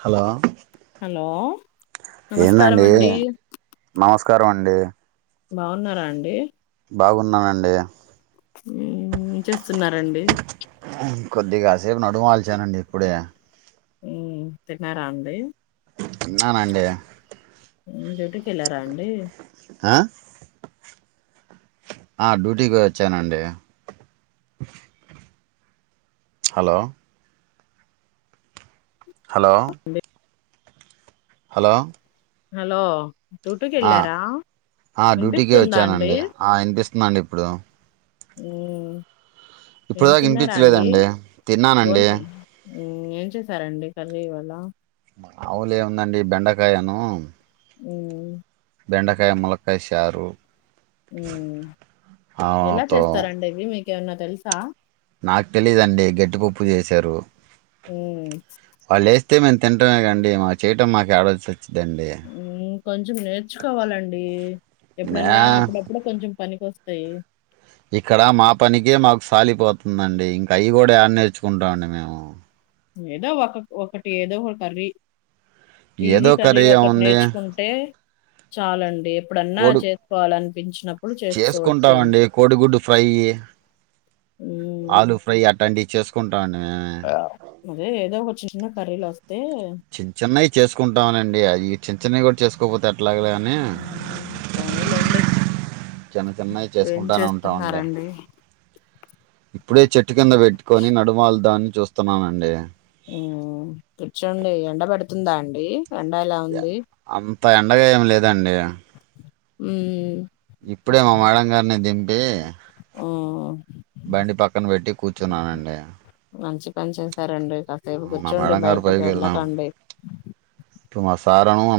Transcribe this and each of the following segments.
Hello hello నమస్కారం ఏందండి అండి నమస్క రం అండి బాగున్నారా అండి బాగున్నానండి. ఏంచేస్తున్నారండి. కొద్ది కాసేపు నడుమల్చానండి ఇప్పుడే. ఉ తిన్నారా అండి. తిన్నానండి. డ్యూటీకెల్లారా అండి. ఆ ఆ డ్యూటీకి వచ్చానండి. హలో హలో హలో హలో డ్యూటీకి ఆ వెళ్ళారా ఆ డ్యూటీకె వినిపిస్తుందా అండి వచ్చానండి ఆ ఇనిపిస్త చెప్న్నా అండి ఇప్పుడు మ్ ఇప్పుడదాక వినిపించలేదండి తిన్నానండి. భోంచే ఏం చేసారండి కర్రీ ఇవాళ మాములేముందండి బెండకాయన్నాం హ్ బెండకాయ ములకాయ చారు ఉ ఎలా ఆతో చేస్తారండి ఇవి మీ కె అన్నా తెలుసా నాకు తెలీదండి గట్టిపప్పు చేశారు. ఉ వాళ్ళు వేస్తే మేము తినటమే కాండి మా చేయటం మాకు ఏడ వచ్చిదండి మ్మ్ కొంచెం నేర్చుకోవాలండి. మ్యా ఎప్పుడన్నా అప్పుడప్పుడ కొంచెం పని కొస్తయి ఇక్కడ మా పనికిే మాకు సాలిపోతుందండి ఇంకా అవి కూడా ఏడ నేర్చుకుంటామండి మేము ఏదో ఒక ఒకటి ఏదో ఒ కర్రీ ఏదో ఈజీ కర్రీ ఒకటి ఏముంది నేర్చుకుంటే చాలండి ఎప్పుడన్నా కోడి చేసుకోవాలని పెించిన చేసుకుంటామండి కోడిగుడ్డు ఫ్రై హ్మ్. ఆలూ ఫ్రై ఆ టంటి చేసుకున్ అదే ఏదో ఒకచ్చి చిన్న కరీలోస్ తె చేసుకుంటానండి అది చిన్న చిన్నవి కూడా చేసుకోకపోతే ఎ ట్లాగలే అని హ్మ్. పోనీలెండి. చిన్న చిన్నవి ఏం చేసుకుంటానే ఉంటామండి చేస్తున్నారండి? ఇప్పుడే చెట్టు కింద పెట్టుకొని నడుమాల్దాని చూస్తున్నానండి ఉమ్ కూర్చోండి ఎండబెడుతుందా అండి ఎండ ఎలా ఉంది? అంత ఎండగా ఏమి లేదండి ఉమ్ ఇప్పుడే మా మేడం గారిని దింపి హ్మ్. బండి పక్కన పెట్టి కూర్చున్నానండి పనిచేశారండి కాసేపు మా కూచ్చోండి మేడం గారు పైకి బయటకెల్ల వెళ్ళాం కండి [unintelligible] మా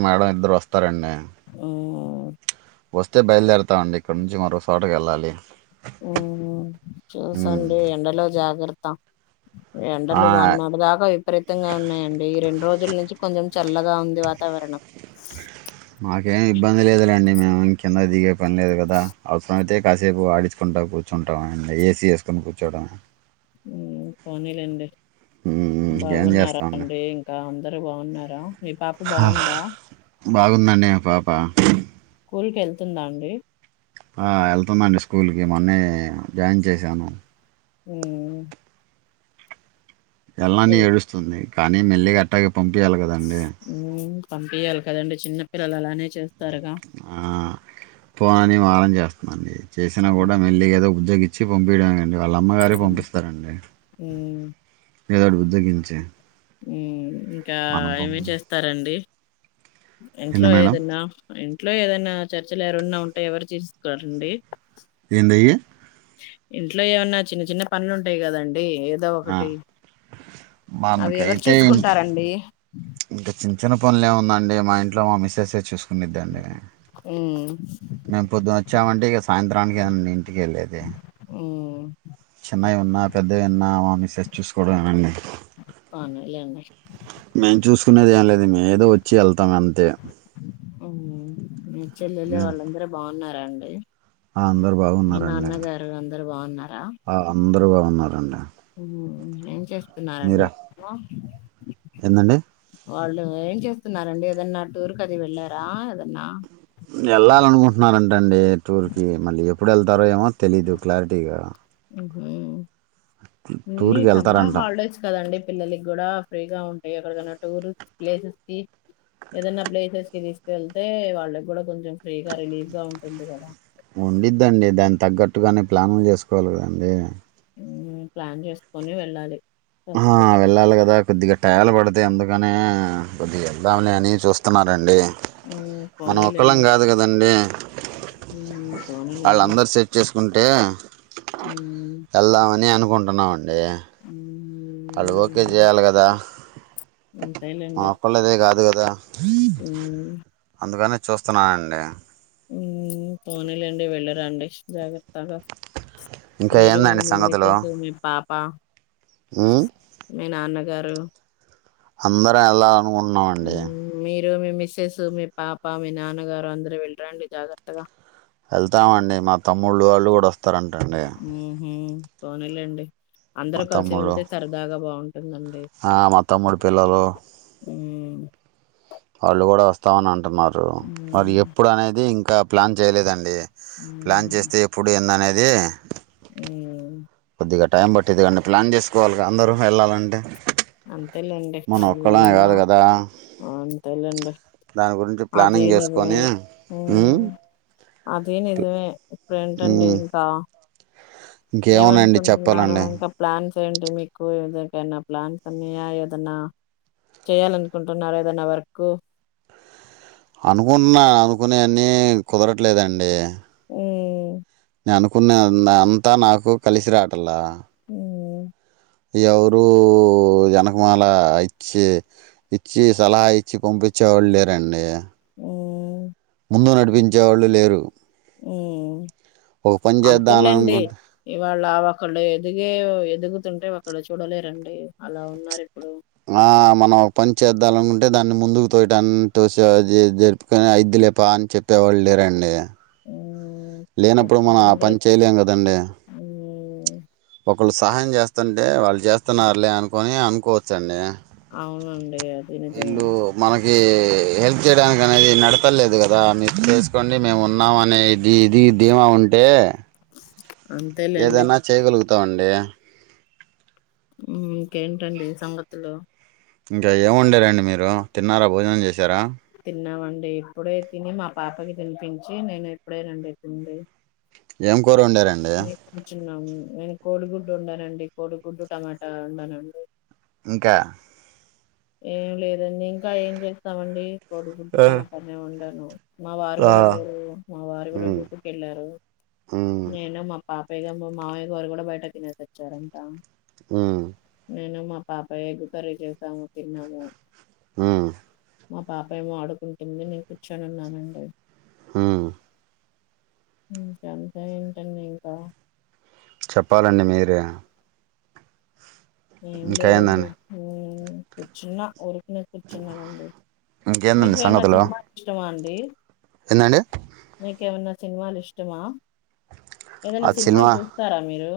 మేడం ఇద్దరు వస్తారండి ఉమ్ వస్తే బయలుదేరతామండి ఇక్కడ నుంచి మరో చోటకెళ్ళాలి ఊహు చూసండి ఎండలో జాగ్రత్త త్త ఆ, ఎండలు మొన్నడిదాకా విపరీతంగా ఉన్నాయండి ఈ రెండు రోజుల నుంచి కొంచెం చల్లగా ఉంది వాతావరణం మాకేమి ఇబ్బంది లేదులేండి మేము కింద దిగే పని లేదు కదా అవసరమైతే కాసేపు ఆడించుకుంటా కూర్చుంటాం ఏసీ వేసుకొని కూర్చోడం ఉమ్ పోనీలెండి ఉమ్, ఇంకేం బాగున్నారా చేస్తామండి అండి ఇంకా అందరు బాగున్నారా మీ పాప బాగుందా బాగుందండి పాప స్కూల్కెళ్తుందా అండి ఆ వెళ్తుందండి స్కూల్కి మొన్నే జాయిన్ చేశాను ఉమ్ ఎల్లననీ వెల్ ఏడుస్తుంది కానీ మెల్లిగట్టాగె పంపియాలె కదండి ఉమ్ పంపియాలి కదండి చిన్నపిల్లలు అలానే చేస్తారుగా ఆ పోని మారం చేస్తుందండి చేసినా కూడా మెల్లిగ ఏదొ తెగిచ్చి పంపియడమే ఇగ వాళ్ళమ్మగారే పంపిస్తారండి ఉమ్ ఏదో ఓటి బుజ్జగించి హు ఇంకా మనం ఏమి పంపి చేస్తారండి ఇంట్లో ఏంది మేడం ఏదన్నా ఫై ఇంట్లో ఏదైనా చర్చలు ఎవరున్నా ఉంటే ఎవరు చేసిస్తారండి ఏందయ్యి ఇంట్లో ఏమన్నా చిన్న చిన్న పనులు ఉంటాయి కదండి డి ఏదో ఆ! ఒకటి అవి ఎవరు మనకైతే చూసుకుంటారండి న్న పనులులేముందండి మా ఇంట్లో మా మసేస్ ఏ చూసుకు ద్దండి ఉమ్ మేము పొద్దున వచ్చామంటే ఇక సాయంత్రానికే అండి ఇంటికి వెళ్ళేది ఉమ్ చిన్నవి ఉన్నా పెద్దవి ఉన్నా మామిసెస్ చూసుకోవడంమే నండి అవునులేండి మేము చూసుకునేది ఏం లేదు ఏదోచ్ చెల్ ఆ చెల్లెళ్ళు వాళ్ళందర బాగున్నార అండి ఆ అందరు మీ బాగున్నారండి నాన్నగారు అందరు బాగున్నారా ఆ అందరు బాగున్నారు అండి [inaudible] ఏం చేస్తున్నారండి ఏందండి వాళ్ళు ఏం చేస్తున్నారండి ఏదన్నా టూర్ కది వెళ్ళారా ఏదన్నా వెళ్ళాలనుకుంటున్నారంట అండి టూర్కి మళ్ళీ ఎప్పుడు వెళ్తారో ఏమో తెలీదు క్లారిటీగా [unintelligible] హు టూర్కి సమ్మర్ వెళ్తారంట హాలిడేస్ కదండి పిల్లలకి కూడా ఫ్రీగా ఉంటాయి ఎక్కడికనా టూరిస్ట్ ప్లేసెస్ కి ఏదైనా ప్లేసెస్ కి తీసుకుళ్తే వాళ్ళకి కూడా కొంచెం ఫ్రీగా రిలీఫ్ గా ఉంటుంది కదా ఉండిద్దండి దాన్ని తగ్గట్టుగానే ప్లాను చేసుకోవాలి కదండి ప్లాన్ చేసుకొని వెళ్ళాలి ఆ ఫస్ట్ వెళ్ళాలి కదా కొద్దిగాట్ట టేలు పడితే అందుకనే కొద్దిగా వెళ్దాము లే అని చూస్తున్నారండి హ్మ్ మనం ఒక్కలం పోనీలెండి. కాదు కదండి హ్మ్ వాళ్ళు పోనీలెండి. అందరు సెట్ చేసుకు ఉంటే హ్మ్. ఏళ్దాం అని అనుకు అనుకుంటున్నామండి హ్మ్. మా ఒక్కళ్లదే కాదు కాద దా అ అందుకనే చూస్తున్నానండి హ్ పోన్లేండి వెళ్ళిరాండి జాగ్రత్త గా ఇంకా మీరు ఏందండి మీ సంగతులు [unintelligible] మీ పా ప ఉమ్ మీ నాన్న గారు అందరం వెళ్ళాలనుకుంటున్నామండి. రు, మీ మిస్సెస్, మీ పాప, మీ నాన్నగారు అందరు వెళ్ళరండి జాగ్రత్తగా వెళ్తాం అండి మా తమ్ముళ్ళు వాళ్ళు కూడా వస్త ఉహ్ పోనిలెండి మా అందరు కలిసి తమ్ముడు వెళ్తే సరదాగా బావుం ఆ మా తమ్ముడి పిల్లలు అ వాళ్ళు కూడా వస్తామని అ ంటున్నారు మరి హ్మ్. ఎప్పుడు అనేది ఇం కా ప్లాన్ చేయలేదండి. ప్లాన్ హ్మ్. చేస్తే ఎప్పుడు ఎందనే ది హ్మ్. ఇగ టైం పట్టిద్ది కాండి ప్లాన్ చేసుకోవాలిగా అందరూ వెళ్ళాలంటే అంతేలేండి మనం ఒక్కళ్ళమే కాదు వెళ్ళాలన్నా కదా అంతేలండి దాని గురించి అది ప్లానింగ్ చేసుకొని నిర్ణయం ఉమ్ హ్మ్ అది నిజమే ఇప్పుడేంటండి ఉమ్ ఇంకా ఇంకేమున్నాయండి ఏమనుకుంటున్నారు చెప్పాలండి ఇంకా ప్లాన్స్ ఏంటి మీకు ఏనా ప్లాన్స్ అన్నాయా ఏదన్నా చేయాలనుకుంటున్నార ఏదన్నా వర్క్ అనుకుంటున్నాను అనుకునే అన్నీ కుదరట్లేదండి. హ్ నేను అనుకునే అంతా నాకు కలిసి రాటంలా హ్ ఎవరూ ఎనకమాల ఇచ్చి ఇచ్చి సలహా ఇచ్చి పంపించేవాళ్ళు లేరండి. హ్మ్ ముందు నడిపించేవాళ్ళు లేరు. హ్మ్ ఒక పని చేద్దాం అని అనుకుంటే వాళ్ళ ఒకళ్ళు ఎదిగే ఎదుగుతుంటే ఒకళు చూడలేరండి అలా ఉన్నారు. ఇప్పుడు ఆ మనం ఒక పని చేద్దాలనుకుంటే దాన్ని ముందుకు తోయటాన్ని తోసి జరుపుకొని అయిద్దు లే పా అని చెప్పేవాళ్ళు లేరండి. హ్మ్ లేనప్పుడు మనం ఆ చెప్పలేండి పని చేయలేం కదండి. ఉ ఒకళ్ళు సహాయం చేస్తుంటే వాళ్ళు చేస్తున్నారులే అనుకుని అనుకోవచ్చు అండి అవును ఇల్లు మనక్ ఏ హెల్ప్ చేయడానికి అనేది నడతంలేదు కదా మీరు చేసుకోండి మేము ఉన్నామ అనేది ఇది ధీమా ఉంటే అంతేలేండి తాండి మ్మ్ ఇంకేంటండి సంగతులు ఇంకా ఏం వొండారండి మీరు తిన్నారా భోజనం చేశారా తిన్నామండి ఇప్పుడే తిని మా పాపకి తినిపించి నేను ఎప్పుడేనండి తిందు ఎం కూర వొండారండి నేను కోడిగుడ్డు వొండానండి కోడిగుడ్డు టమాటా వొండానండి ఇంకా ఏం లేదండి ఇంకా ఏం చేస్తామండి కోడిగుడ్డు ఆ టమాట నే వొండాను. మా వారు ఆ కూడా లేరు మా వారు కూడా మ్మ్ డ్యూటీకి వెళ్ళారు మ్మ్ నేను మా పాపయ్య గారు మావయ్య గారు కూడా బయట తినేసి వచ్చారంట మ్మ్ నేను మా పాప ఎగ్గు కర్రీ చేసాము తిన్నాము మ్మ్ మా పాప ఏమో ఆడుకుంటుంది నేను కూర్చొని ఉన్నానండి మ్మ్ ఇంకా అంతా ఏంటండి ఇంకా చెప్పాలండి మీరే ఏం లేదండి ఇంకేందండి మ్మ్ చిన్న ఓడు నను కూర్చున్నానండి ఇంకేందండి మీకేమనా సంగతులు సినిమా ఇష్టమా అండి ఏ ఏందండి మీకేమన్నా సినిమలు ఇష్టమా ఏదైనా ఆ సినిమాలు సినిమా చూస్తారా మీరు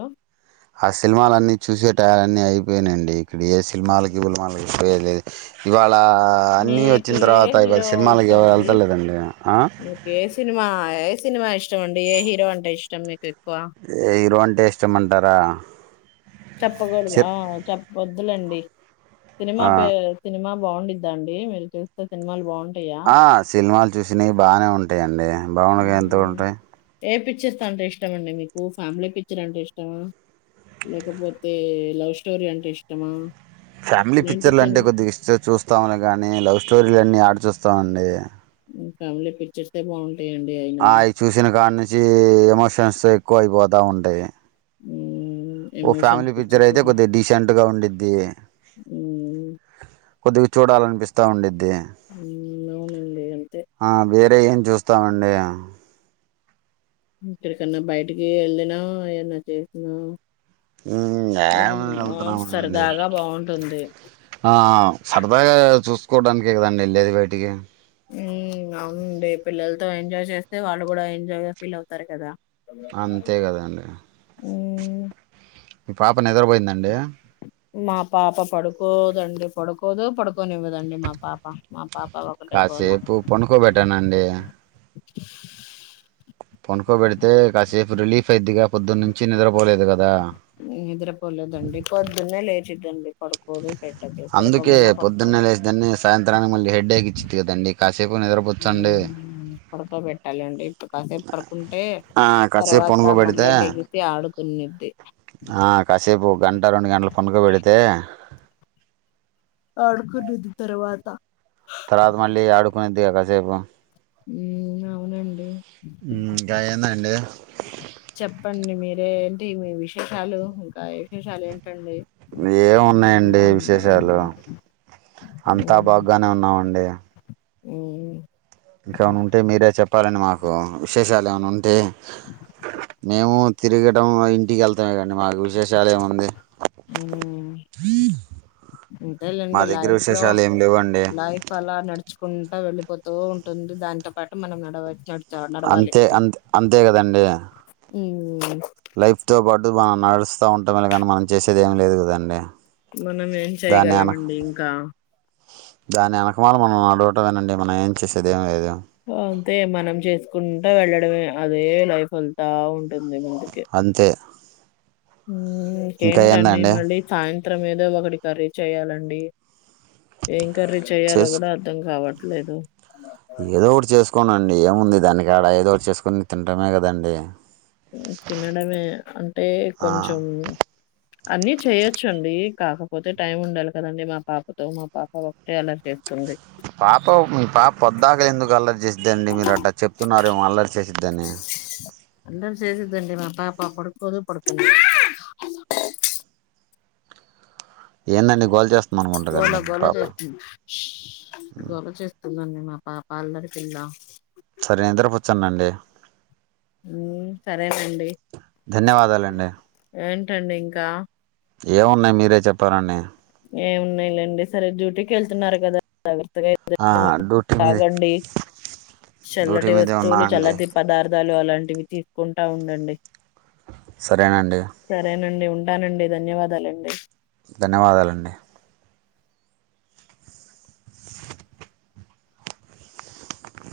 ఆ సినిమాలన్నీ చూసే టయాల అన్నీ అయిపోయినండి ఇక్కడ ఏ సినిమాలకి గిలమాలకి పోయలేదు ఇవాళ ఇలా అన్ని మీకు వచ్చిన ఏ తర్వాత ఇవాళ హీరో సినిమాలకి ఎవరు ఇష్టమండి? వెళ్తలేదండి ఆ మీకు ఏ సినిమా ఏ సినిమా ఇష్టం అండి ఏ హీరో అంటే ఇష్టం మీకు ఎక్కువ? ఏ హీరో అంట్ టేష్టమంటారా చెప్పకూడదు ఆ చెప్పద్దు వద్దులెండి సినిమా ఆ పేర్ సినిమా బాగుండిద్దా అండి మీరు చూస్తే సినిమాలు బా ఆ సినిమాలు చూసినై బానే ఉం అంతే అండి బాగుండగా ఎందుకు హ్మ్. న్టై ఏ పిక్చర్స్ అంటే ఇష్టమండి మీకు ఫ్యామిలీ పిక్చర్ అంటే ఇష్టమా లేకపోతే లవ్ స్టోరీ అంటే ఇష్టమా ఫ్యామిలీ ఇలాంటి పిక్చర్లు అంటే ఫిల్మ్ కొద్దిగా ఇష్ట చూస్తాను కానీ లవ్ స్టోరీలన్నీ ఏడ చూస్తామండి ఫ్యామిలీ పిక్చర్స్ ఏ బా ఆయ్ చూసిన కాడినుం చే ఎమోషన్స్ ఎక్కువ అయిపోతా ఉంటాయి హ్మ్. ఓ ఎమోషన్స్ ఫ్యామిలీ పిక్చర్ పిక్చర్స్ అయితే హ్మ్. కొద్ది డీసెంట్ గా ఉండి దే కొద్దిగా చూడాలనిపిస్తా ఉండిది హ్మ్. అవునండి. అంతే. ఆ వే అంటే ఏం చూస్తామండి ఇక్కడికన్నా బయటికి వెళ్ళినా ఏన్నా చేసినా ఏమొ ఏదన్నా వెళ్తున్నాము అండి సరదాగా బావుంటుంది. ఆ సరదాగా చూస్ కోడానికి కదండి వెళ్ళేది బయటికి అవునండి పిల్లలతో ఎంజాయ్ చేస్తే వాళ్ళు కూడా ఎంజాయ్ గా ఫీల్ అవుతారు కదా అంతే కదండి హ్మ్. మీ పాప నిద్రపోయిందండి మా పాప పడుకోదండి పడుకోదు పడుకోనివ్వదండి మా పాప మా పాప ఒకటే గోల. కాసేపు పనుకోబెట్టానండి పొనుకోబెడితే కాసేపు రిలీఫ్ అయిద్దిగా పొద్దునుంచి నిద్రపోలేదు కదా నిద్రపోలేదండి పొద్దున్నే లేచిద్దండి పడుకోదు పెట్టదు అందుకే పడుకోమన్నా పొద్దున్నే పడుకోదు లేసిద్దని సాయంత్రానికి మళ్ళీ హెడేక్ ఇచ్చిది కదండీ కాసేపు నిదర పుచ్చండి పడుకో పెట్టాలి అంటే కాసేపు పడుకుంటే ఆ కాసేపు తర్వాత పనుకోబెడితే మళ్ళీ లెగిసి ఆడు కొన్నిటి ఆ కాసేపు ఒక గంట రెండు గంటలు పొనుకొ పెడితే ఆడుకునిద్ది తరవాత తర్వాత మళ్ళీ ఆడుకునిద్దిగా కాసేపు అవునండి ఇంకా ఏందండి చెప్పండి మీరే? ఏమేమి విశేషాలు ఇంకా ఏం విశేషాలు ఏంటి ఏం ఉన్నాయండి ఉన్నారు విశేషాలు అందరూ అంతా బాగానే ఉన్నామండి. ఉ ఇంకేమన్నా ఉంటే మీరే చెప్ ప్పాలండి మాకు విశేషాలు ఏమైనా ఉంటే మేము తిరగటం ఇంటికెళ్తాం ఇగ నేనేమీ మా అంతేలెండి దగ్గర లైఫ్లో విశేషాలు ఏమి లేవండి లైఫ్ అలా నడుచుకుంటా వెల్లిపో తూ ఉంటుంది. దాంతో పాటు మనం నడవా అంతే అంతే అంతే కదండి. ఉ వా నడుస్త ఉంటా కానీ మనం చేసేది ఏం లేదు కదండి. మనం ఏం చేయ్యగలమండి ఇంకా దాని యెనక మనం [inaudible] మనం ఏం చేసేది ఏం లేదు. అంతే మనం చేసుకుంటా వెళ్ళడమే అదే లైఫ్ ఎల్తా ఉం [inaudible] అంతే ఇంకా మీకెంటండి ఏందండి మళ్ళీ సాయంత్ త్రం ఏదో ఒకటి కర్రీ చేయ్యాలండి. ఏం కర్రీ చేయాలో చేసు గుడా అర్థం కావట్ లేదు. ఏదో ఒకటి చేసుకోన ఏముంది దాని కాడ ఏదో ఒకటి చేసుకుని తిండమే కదండి. తినడమే అంటే ఆ కొంచం అన్నీ చేయ్యొచ్చు అండి కాకపోతే టైం ఉండాలి కదండి మా పాపతో మా పాప ఒకటే అల్లరి చే పాప మీ పాప పొద్దాక ఎందుకు అల్లరి చేసిందిండి మీరు అట్ల చెప్తున్నారేమో అల్లరి చే అల్లరి చేసుద్దండీ మా పాపా అప్పు [unintelligible] ఏందండి గోల చేస్తుంది గోల అనుకుంటదండి మీ గోల పాప చేస్తుంది. గోల చేస్తుందండి మా పాప అల్లరి పిల్ల సరే నిద్రపుచ్చన్దండి. సరేనండి ధన్యవాదాలండి ఏ టండీ ఇంకా ఏమున్నాయి మీరే చెప్పాలండి. ఏమున్నాయిలేండి సరే డ్యూటీకి వెళ్తున్నారు కదా డ్యూటీ మీద తాగండి డ్యూటీ చల్లటి మీదే ఉన్నా వస్తువులు అండి చల్లటి పదార్థాలు అలాంటివి తీసుకుంటా ఉండండి. సరేనండి ండి ఉంటానండి ధన్యవాదాలండి. ధన్యవాదాలండి.